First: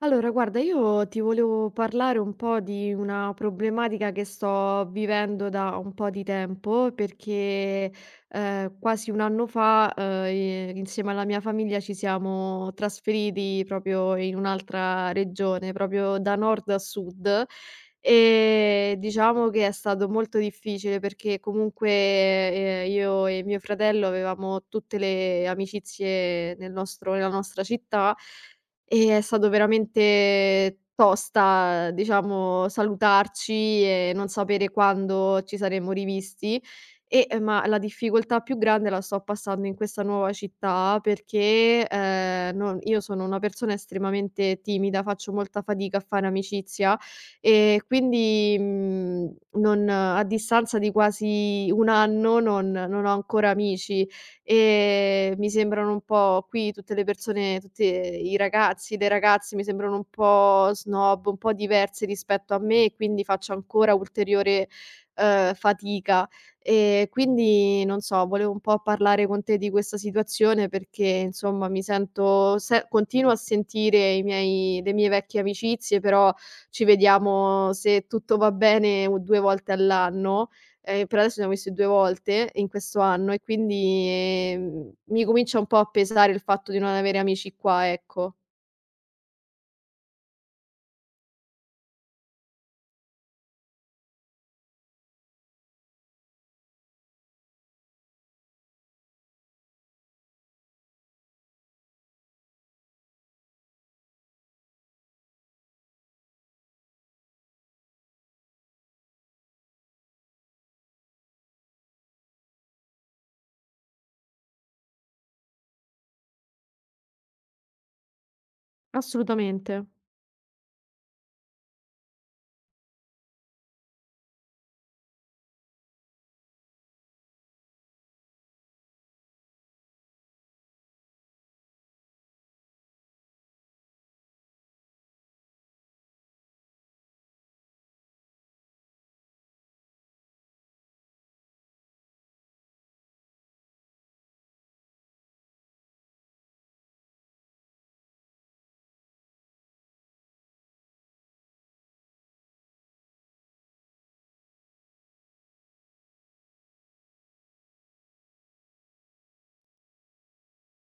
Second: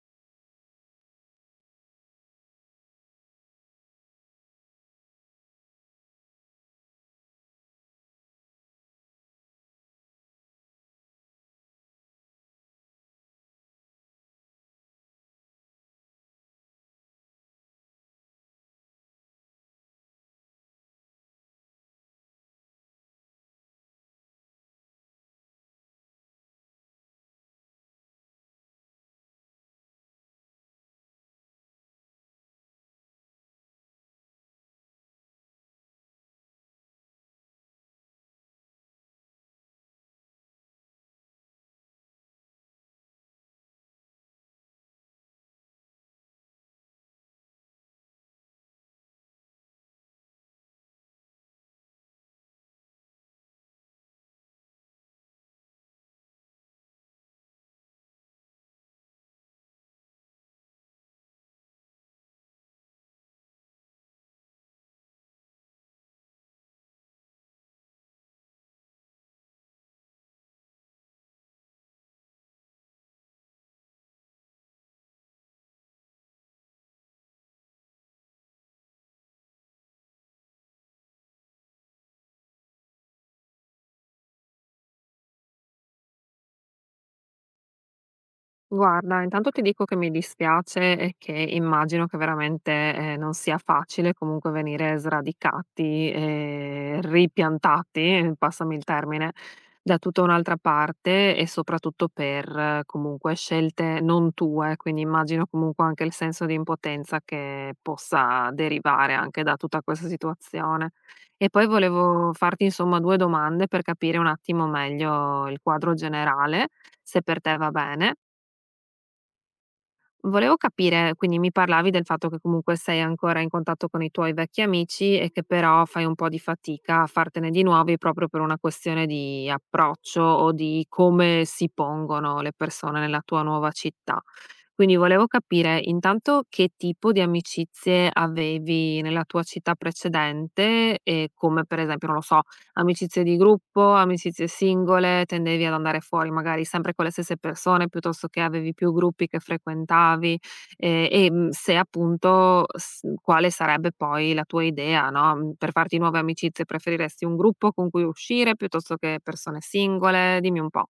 Allora, guarda, io ti volevo parlare un po' di una problematica che sto vivendo da un po' di tempo, perché quasi un anno fa insieme alla mia famiglia ci siamo trasferiti proprio in un'altra regione, proprio da nord a sud. E diciamo che è stato molto difficile perché comunque io e mio fratello avevamo tutte le amicizie nella nostra città e è stato veramente tosta, diciamo, salutarci e non sapere quando ci saremmo rivisti. Ma la difficoltà più grande la sto passando in questa nuova città perché, non io sono una persona estremamente timida, faccio molta fatica a fare amicizia e quindi, non a distanza di quasi 1 anno non ho ancora amici e mi sembrano un po' qui tutte le persone, tutti i ragazzi, le ragazze mi sembrano un po' snob, un po' diverse rispetto a me e quindi faccio ancora ulteriore, fatica. E quindi non so, volevo un po' parlare con te di questa situazione perché insomma mi sento se continuo a sentire i miei le mie vecchie amicizie, però ci vediamo, se tutto va bene, u 2 volte all'anno. Per adesso ne ho visti 2 volte in questo anno e quindi, mi comincia un po' a pesare il fatto di non avere amici qua, ecco. Guarda, intanto ti dico che mi dispiace e che immagino che veramente non sia facile comunque venire sradicati e ripiantati, passami il termine, da tutta un'altra parte e soprattutto per comunque scelte non tue, quindi immagino comunque anche il senso di impotenza che possa derivare anche da tutta questa situazione. E poi volevo farti insomma due domande per capire un attimo meglio il quadro generale, se per te va bene. Assolutamente. Volevo capire, quindi mi parlavi del fatto che comunque sei ancora in contatto con i tuoi vecchi amici e che però fai un po' di fatica a fartene di nuovi proprio per una questione di approccio o di come si pongono le persone nella tua nuova città. Quindi volevo capire intanto che tipo di amicizie avevi nella tua città precedente e come per esempio, non lo so, amicizie di gruppo, amicizie singole, tendevi ad andare fuori magari sempre con le stesse persone, piuttosto che avevi più gruppi che frequentavi, se appunto s quale sarebbe poi la tua idea, no, per farti nuove amicizie, preferiresti un gruppo con cui uscire piuttosto che persone singole? Dimmi un po'.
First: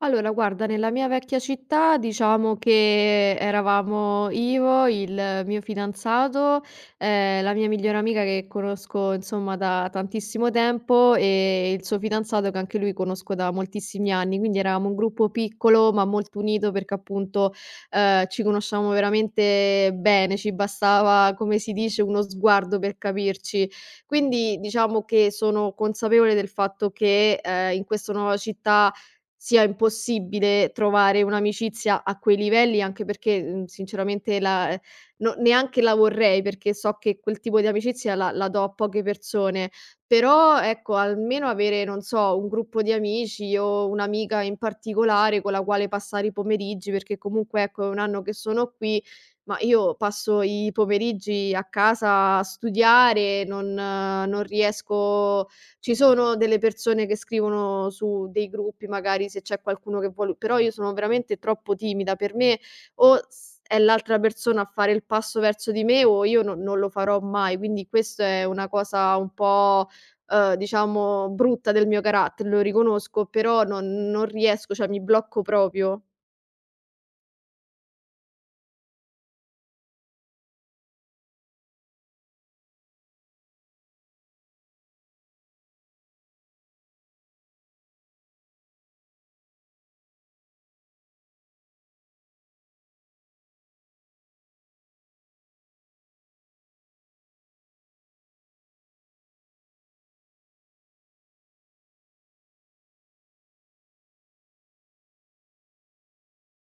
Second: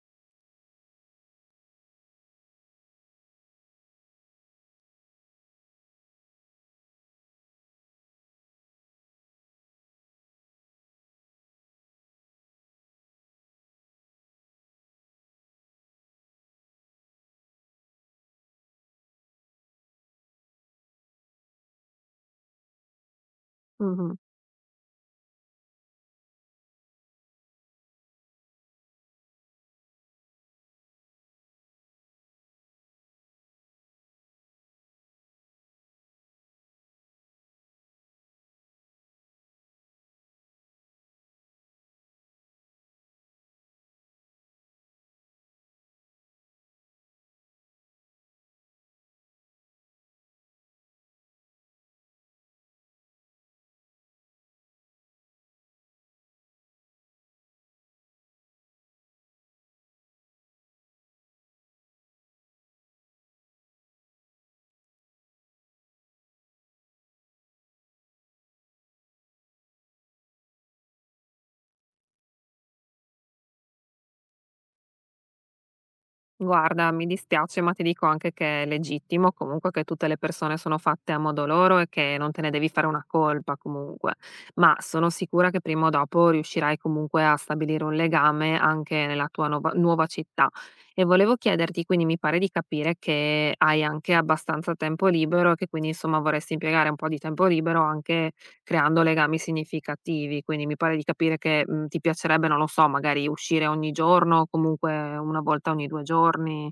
Allora guarda, nella mia vecchia città diciamo che eravamo Ivo, il mio fidanzato, la mia migliore amica che conosco insomma da tantissimo tempo e il suo fidanzato che anche lui conosco da moltissimi anni, quindi eravamo un gruppo piccolo ma molto unito perché appunto, ci conosciamo veramente bene, ci bastava, come si dice, uno sguardo per capirci. Mh-mh. Quindi diciamo che sono consapevole del fatto che, in questa nuova città sia impossibile trovare un'amicizia a quei livelli, anche perché, sinceramente la no, neanche la vorrei, perché so che quel tipo di amicizia la do a poche persone. Però, ecco, almeno avere, non so, un gruppo di amici o un'amica in particolare con la quale passare i pomeriggi, perché comunque, ecco, è 1 anno che sono qui, ma io passo i pomeriggi a casa a studiare, non riesco. Ci sono delle persone che scrivono su dei gruppi, magari se c'è qualcuno che vuol, però io sono veramente troppo timida. Per me o s è l'altra persona a fare il passo verso di me o io no, non lo farò mai. Quindi questo è una cosa un po', diciamo, brutta del mio carattere, lo riconosco, però non riesco, cioè mi blocco proprio. Guarda, mi dispiace, ma ti dico anche che è legittimo comunque che tutte le persone sono fatte a modo loro e che non te ne devi fare una colpa comunque, ma sono sicura che prima o dopo riuscirai comunque a stabilire un legame anche nella tua nuova città. E volevo chiederti, quindi mi pare di capire che hai anche abbastanza tempo libero e che quindi insomma vorresti impiegare un po' di tempo libero anche creando legami significativi, quindi mi pare di capire che, ti piacerebbe, non lo so, magari uscire ogni giorno, comunque 1 volta ogni 2 giorni,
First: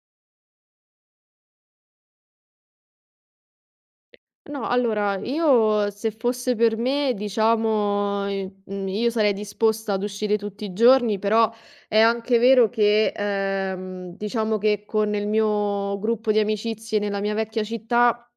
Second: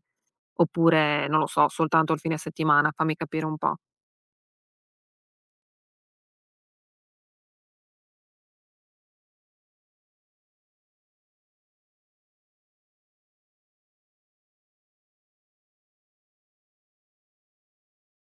oppure, non lo so, soltanto il fine settimana? Fammi capire un po'. No, allora io se fosse per me, diciamo, io sarei disposta ad uscire tutti i giorni, però è anche vero che, diciamo che con il mio gruppo di amicizie nella mia vecchia città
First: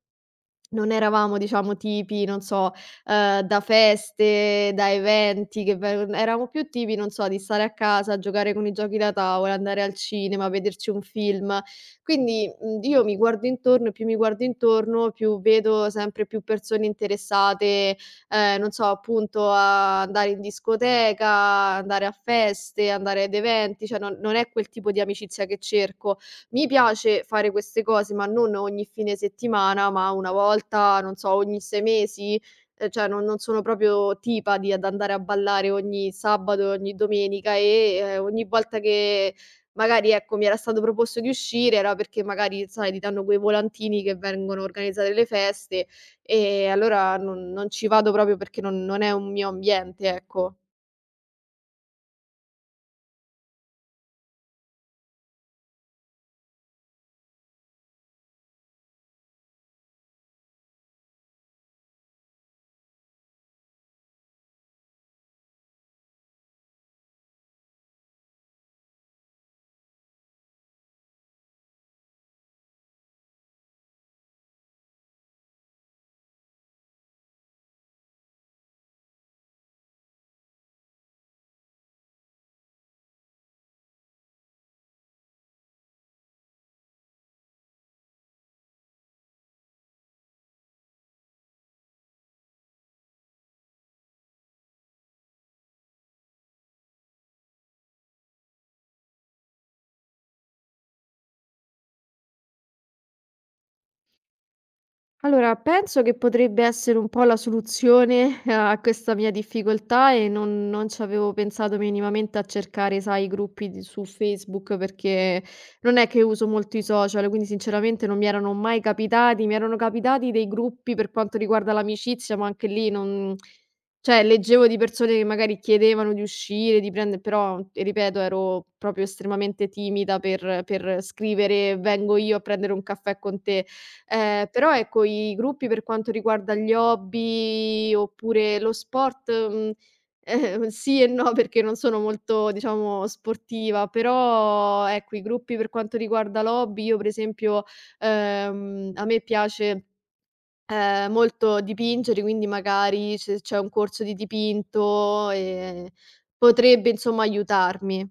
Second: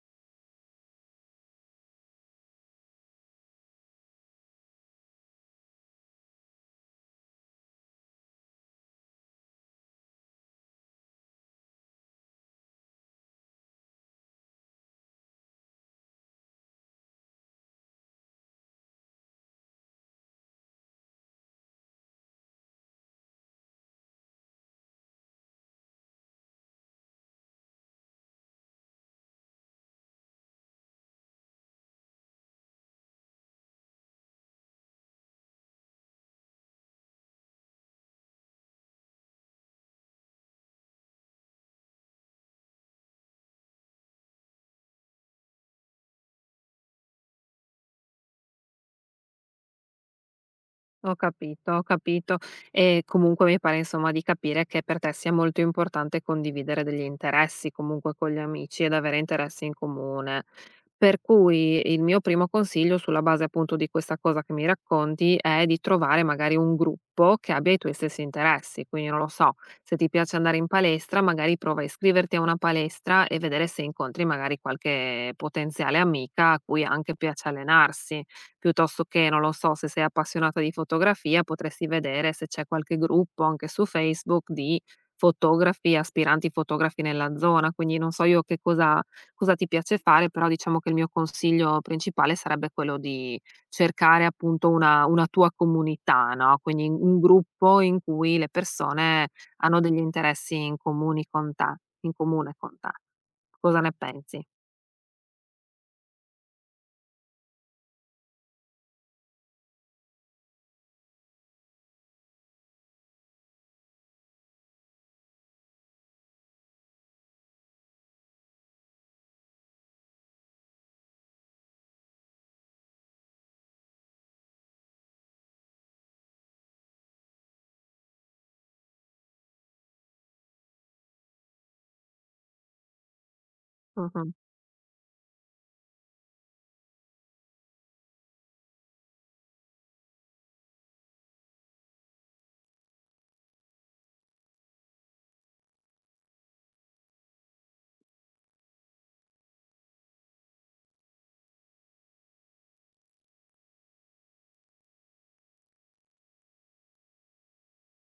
non eravamo, diciamo, tipi, non so, da feste, da eventi che vengon eravamo più tipi, non so, di stare a casa, giocare con i giochi da tavola, andare al cinema, vederci un film. Quindi, io mi guardo intorno e più mi guardo intorno, più vedo sempre più persone interessate, non so, appunto a andare in discoteca, andare a feste, andare ad eventi, cioè non è quel tipo di amicizia che cerco. Mi piace fare queste cose, ma non ogni fine settimana, ma una volta, non so, ogni 6 mesi, cioè non sono proprio tipa di ad andare a ballare ogni sabato, ogni domenica e, ogni volta che magari, ecco, mi era stato proposto di uscire era perché magari, sai, ti danno quei volantini che vengono organizzate le feste, e allora non ci vado proprio perché non è un mio ambiente, ecco. Ho capito, ho capito. E comunque mi pare insomma di capire che per te sia molto importante condividere degli interessi comunque con gli amici ed avere interessi in comune. Per cui il mio primo consiglio sulla base appunto di questa cosa che mi racconti è di trovare magari un gruppo che abbia i tuoi stessi interessi. Quindi non lo so, se ti piace andare in palestra, magari prova a iscriverti a una palestra e vedere se incontri magari qualche potenziale amica a cui anche piace allenarsi. Piuttosto che, non lo so, se sei appassionata di fotografia, potresti vedere se c'è qualche gruppo anche su Facebook di fotografi, aspiranti fotografi nella zona. Quindi non so io che cosa ti piace fare, però diciamo che il mio consiglio principale sarebbe quello di cercare appunto una tua comunità, no, quindi un gruppo in cui le persone hanno degli interessi in comuni con te in comune con te. Cosa ne pensi? Allora, penso che potrebbe essere un po' la soluzione a questa mia difficoltà e non ci avevo pensato minimamente a cercare, sai, su Facebook, perché non è che uso molto i social, quindi sinceramente non mi erano mai capitati, mi erano capitati dei gruppi per quanto riguarda l'amicizia, ma anche lì non... Cioè, leggevo di persone che magari chiedevano di uscire, di prendere, però, ripeto, ero proprio estremamente timida per scrivere "vengo io a prendere un caffè con te". Mh-mh. Però ecco, i gruppi per quanto riguarda gli hobby oppure lo sport, sì e no, perché non sono molto, diciamo, sportiva, però ecco, i gruppi per quanto riguarda l'hobby, io per esempio, a me piace, molto dipingere, quindi magari se c'è un corso di dipinto, potrebbe insomma aiutarmi.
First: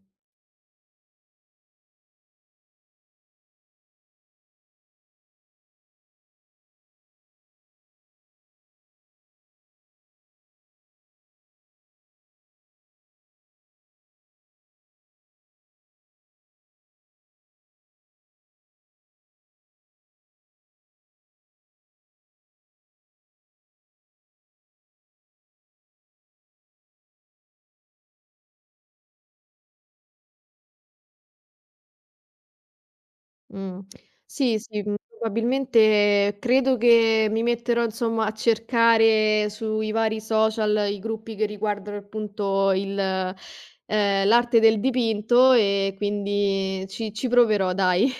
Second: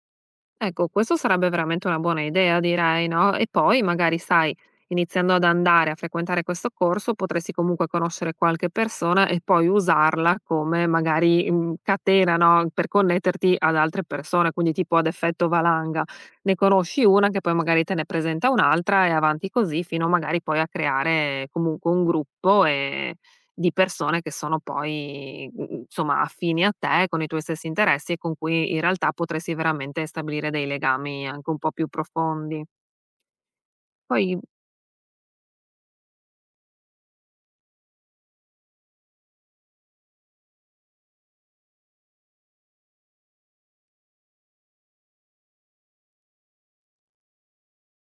Ecco, questo sarebbe veramente una buona idea, direi, no? E poi magari, sai, iniziando ad andare a frequentare questo corso, potresti comunque conoscere qualche persona e poi usarla come magari catena, no? Per connetterti ad altre persone, quindi tipo ad effetto valanga. Ne conosci una che poi magari te ne presenta un'altra e avanti così fino magari poi a creare comunque un gruppo di persone che sono poi, insomma affini a te, con i tuoi stessi interessi e con cui in realtà potresti veramente stabilire dei legami anche un po' più profondi. Mh. Poi Sì, sì, probabilmente credo che mi metterò insomma a cercare sui vari social i gruppi che riguardano appunto il l'arte del dipinto, e quindi ci proverò, dai.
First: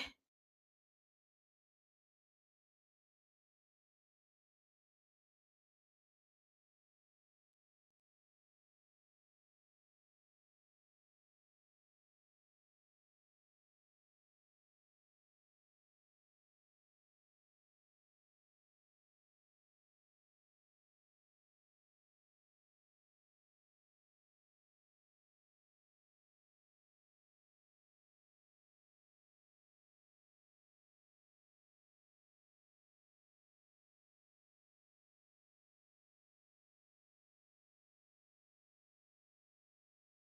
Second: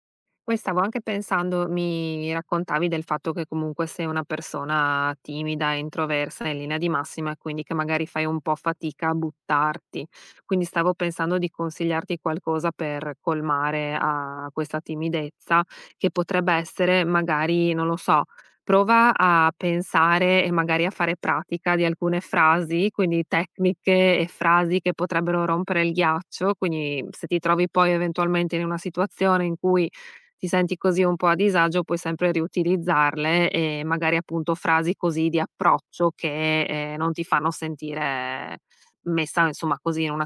Poi stavo anche pensando, mi raccontavi del fatto che comunque sei una persona timida, introversa in linea di massima e quindi che magari fai un po' fatica a buttarti. Quindi stavo pensando di consigliarti qualcosa per colmare a questa timidezza, che potrebbe essere magari, non lo so, prova a pensare e magari a fare pratica di alcune frasi, quindi tecniche e frasi che potrebbero rompere il ghiaccio. Quindi se ti trovi poi eventualmente in una situazione in cui ti senti così un po' a disagio, puoi sempre riutilizzarle e magari appunto frasi così di approccio che non ti fanno sentire messa insomma così in una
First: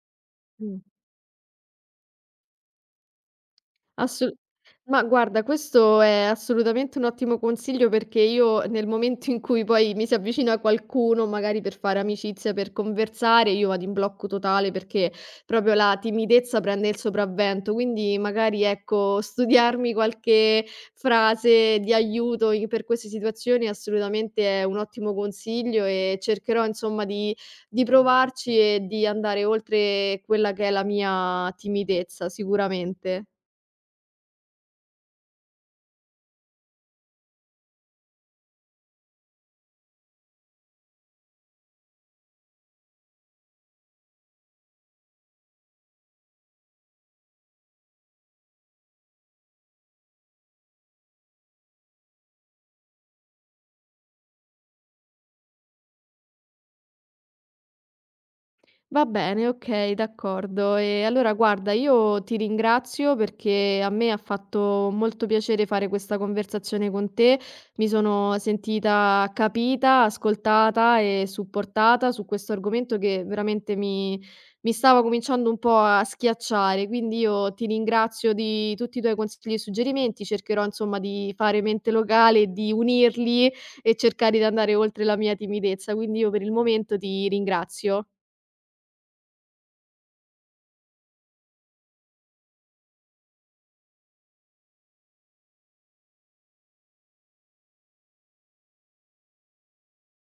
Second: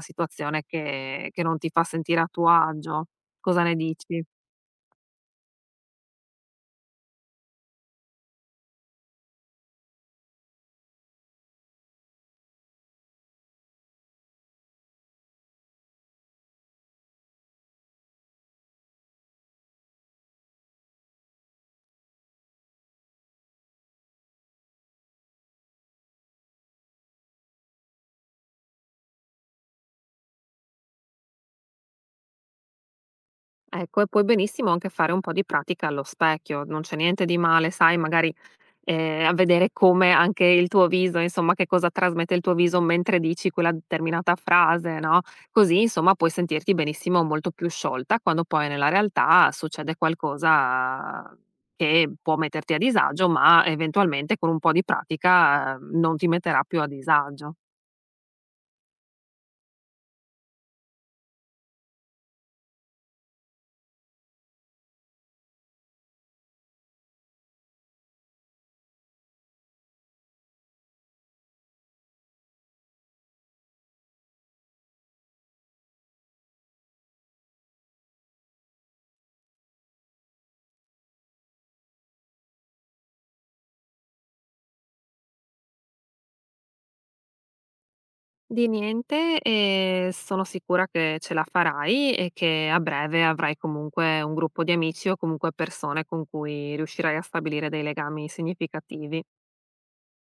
situazione Mh. Che non ti fa sentire a tuo agio. Cosa ne dici? Assu ma guarda, questo è assolutamente un ottimo consiglio perché io nel momento in cui poi mi si avvicina qualcuno, magari per fare amicizia, per conversare, io vado in blocco totale perché proprio la timidezza prende il sopravvento. Quindi magari, ecco, studiarmi qualche frase di aiuto in per queste situazioni assolutamente è un ottimo consiglio, e cercherò insomma di provarci e di andare oltre quella che è la mia timidezza, sicuramente. Ecco, e puoi benissimo anche fare un po' di pratica allo specchio, non c'è niente di male, sai, magari a vedere come anche il tuo viso, insomma, che cosa trasmette il tuo viso mentre dici quella determinata frase, no, così insomma puoi sentirti benissimo molto più sciolta quando poi nella realtà succede qualcosa che può metterti a disagio, ma eventualmente con un po' di pratica, non ti metterà più a disagio. Va bene, okay, d'accordo. E allora guarda, io ti ringrazio perché a me ha fatto molto piacere fare questa conversazione con te. Mi sono sentita capita, ascoltata e supportata su questo argomento che veramente mi stava cominciando un po' a schiacciare. Quindi io ti ringrazio di tutti i tuoi consigli e suggerimenti, cercherò insomma di fare mente locale e di unirli e cercare di andare oltre la mia timidezza. Quindi io per il momento ti ringrazio. Di niente e sono sicura che ce la farai e che a breve avrai comunque un gruppo di amici o comunque persone con cui riuscirai a stabilire dei legami significativi.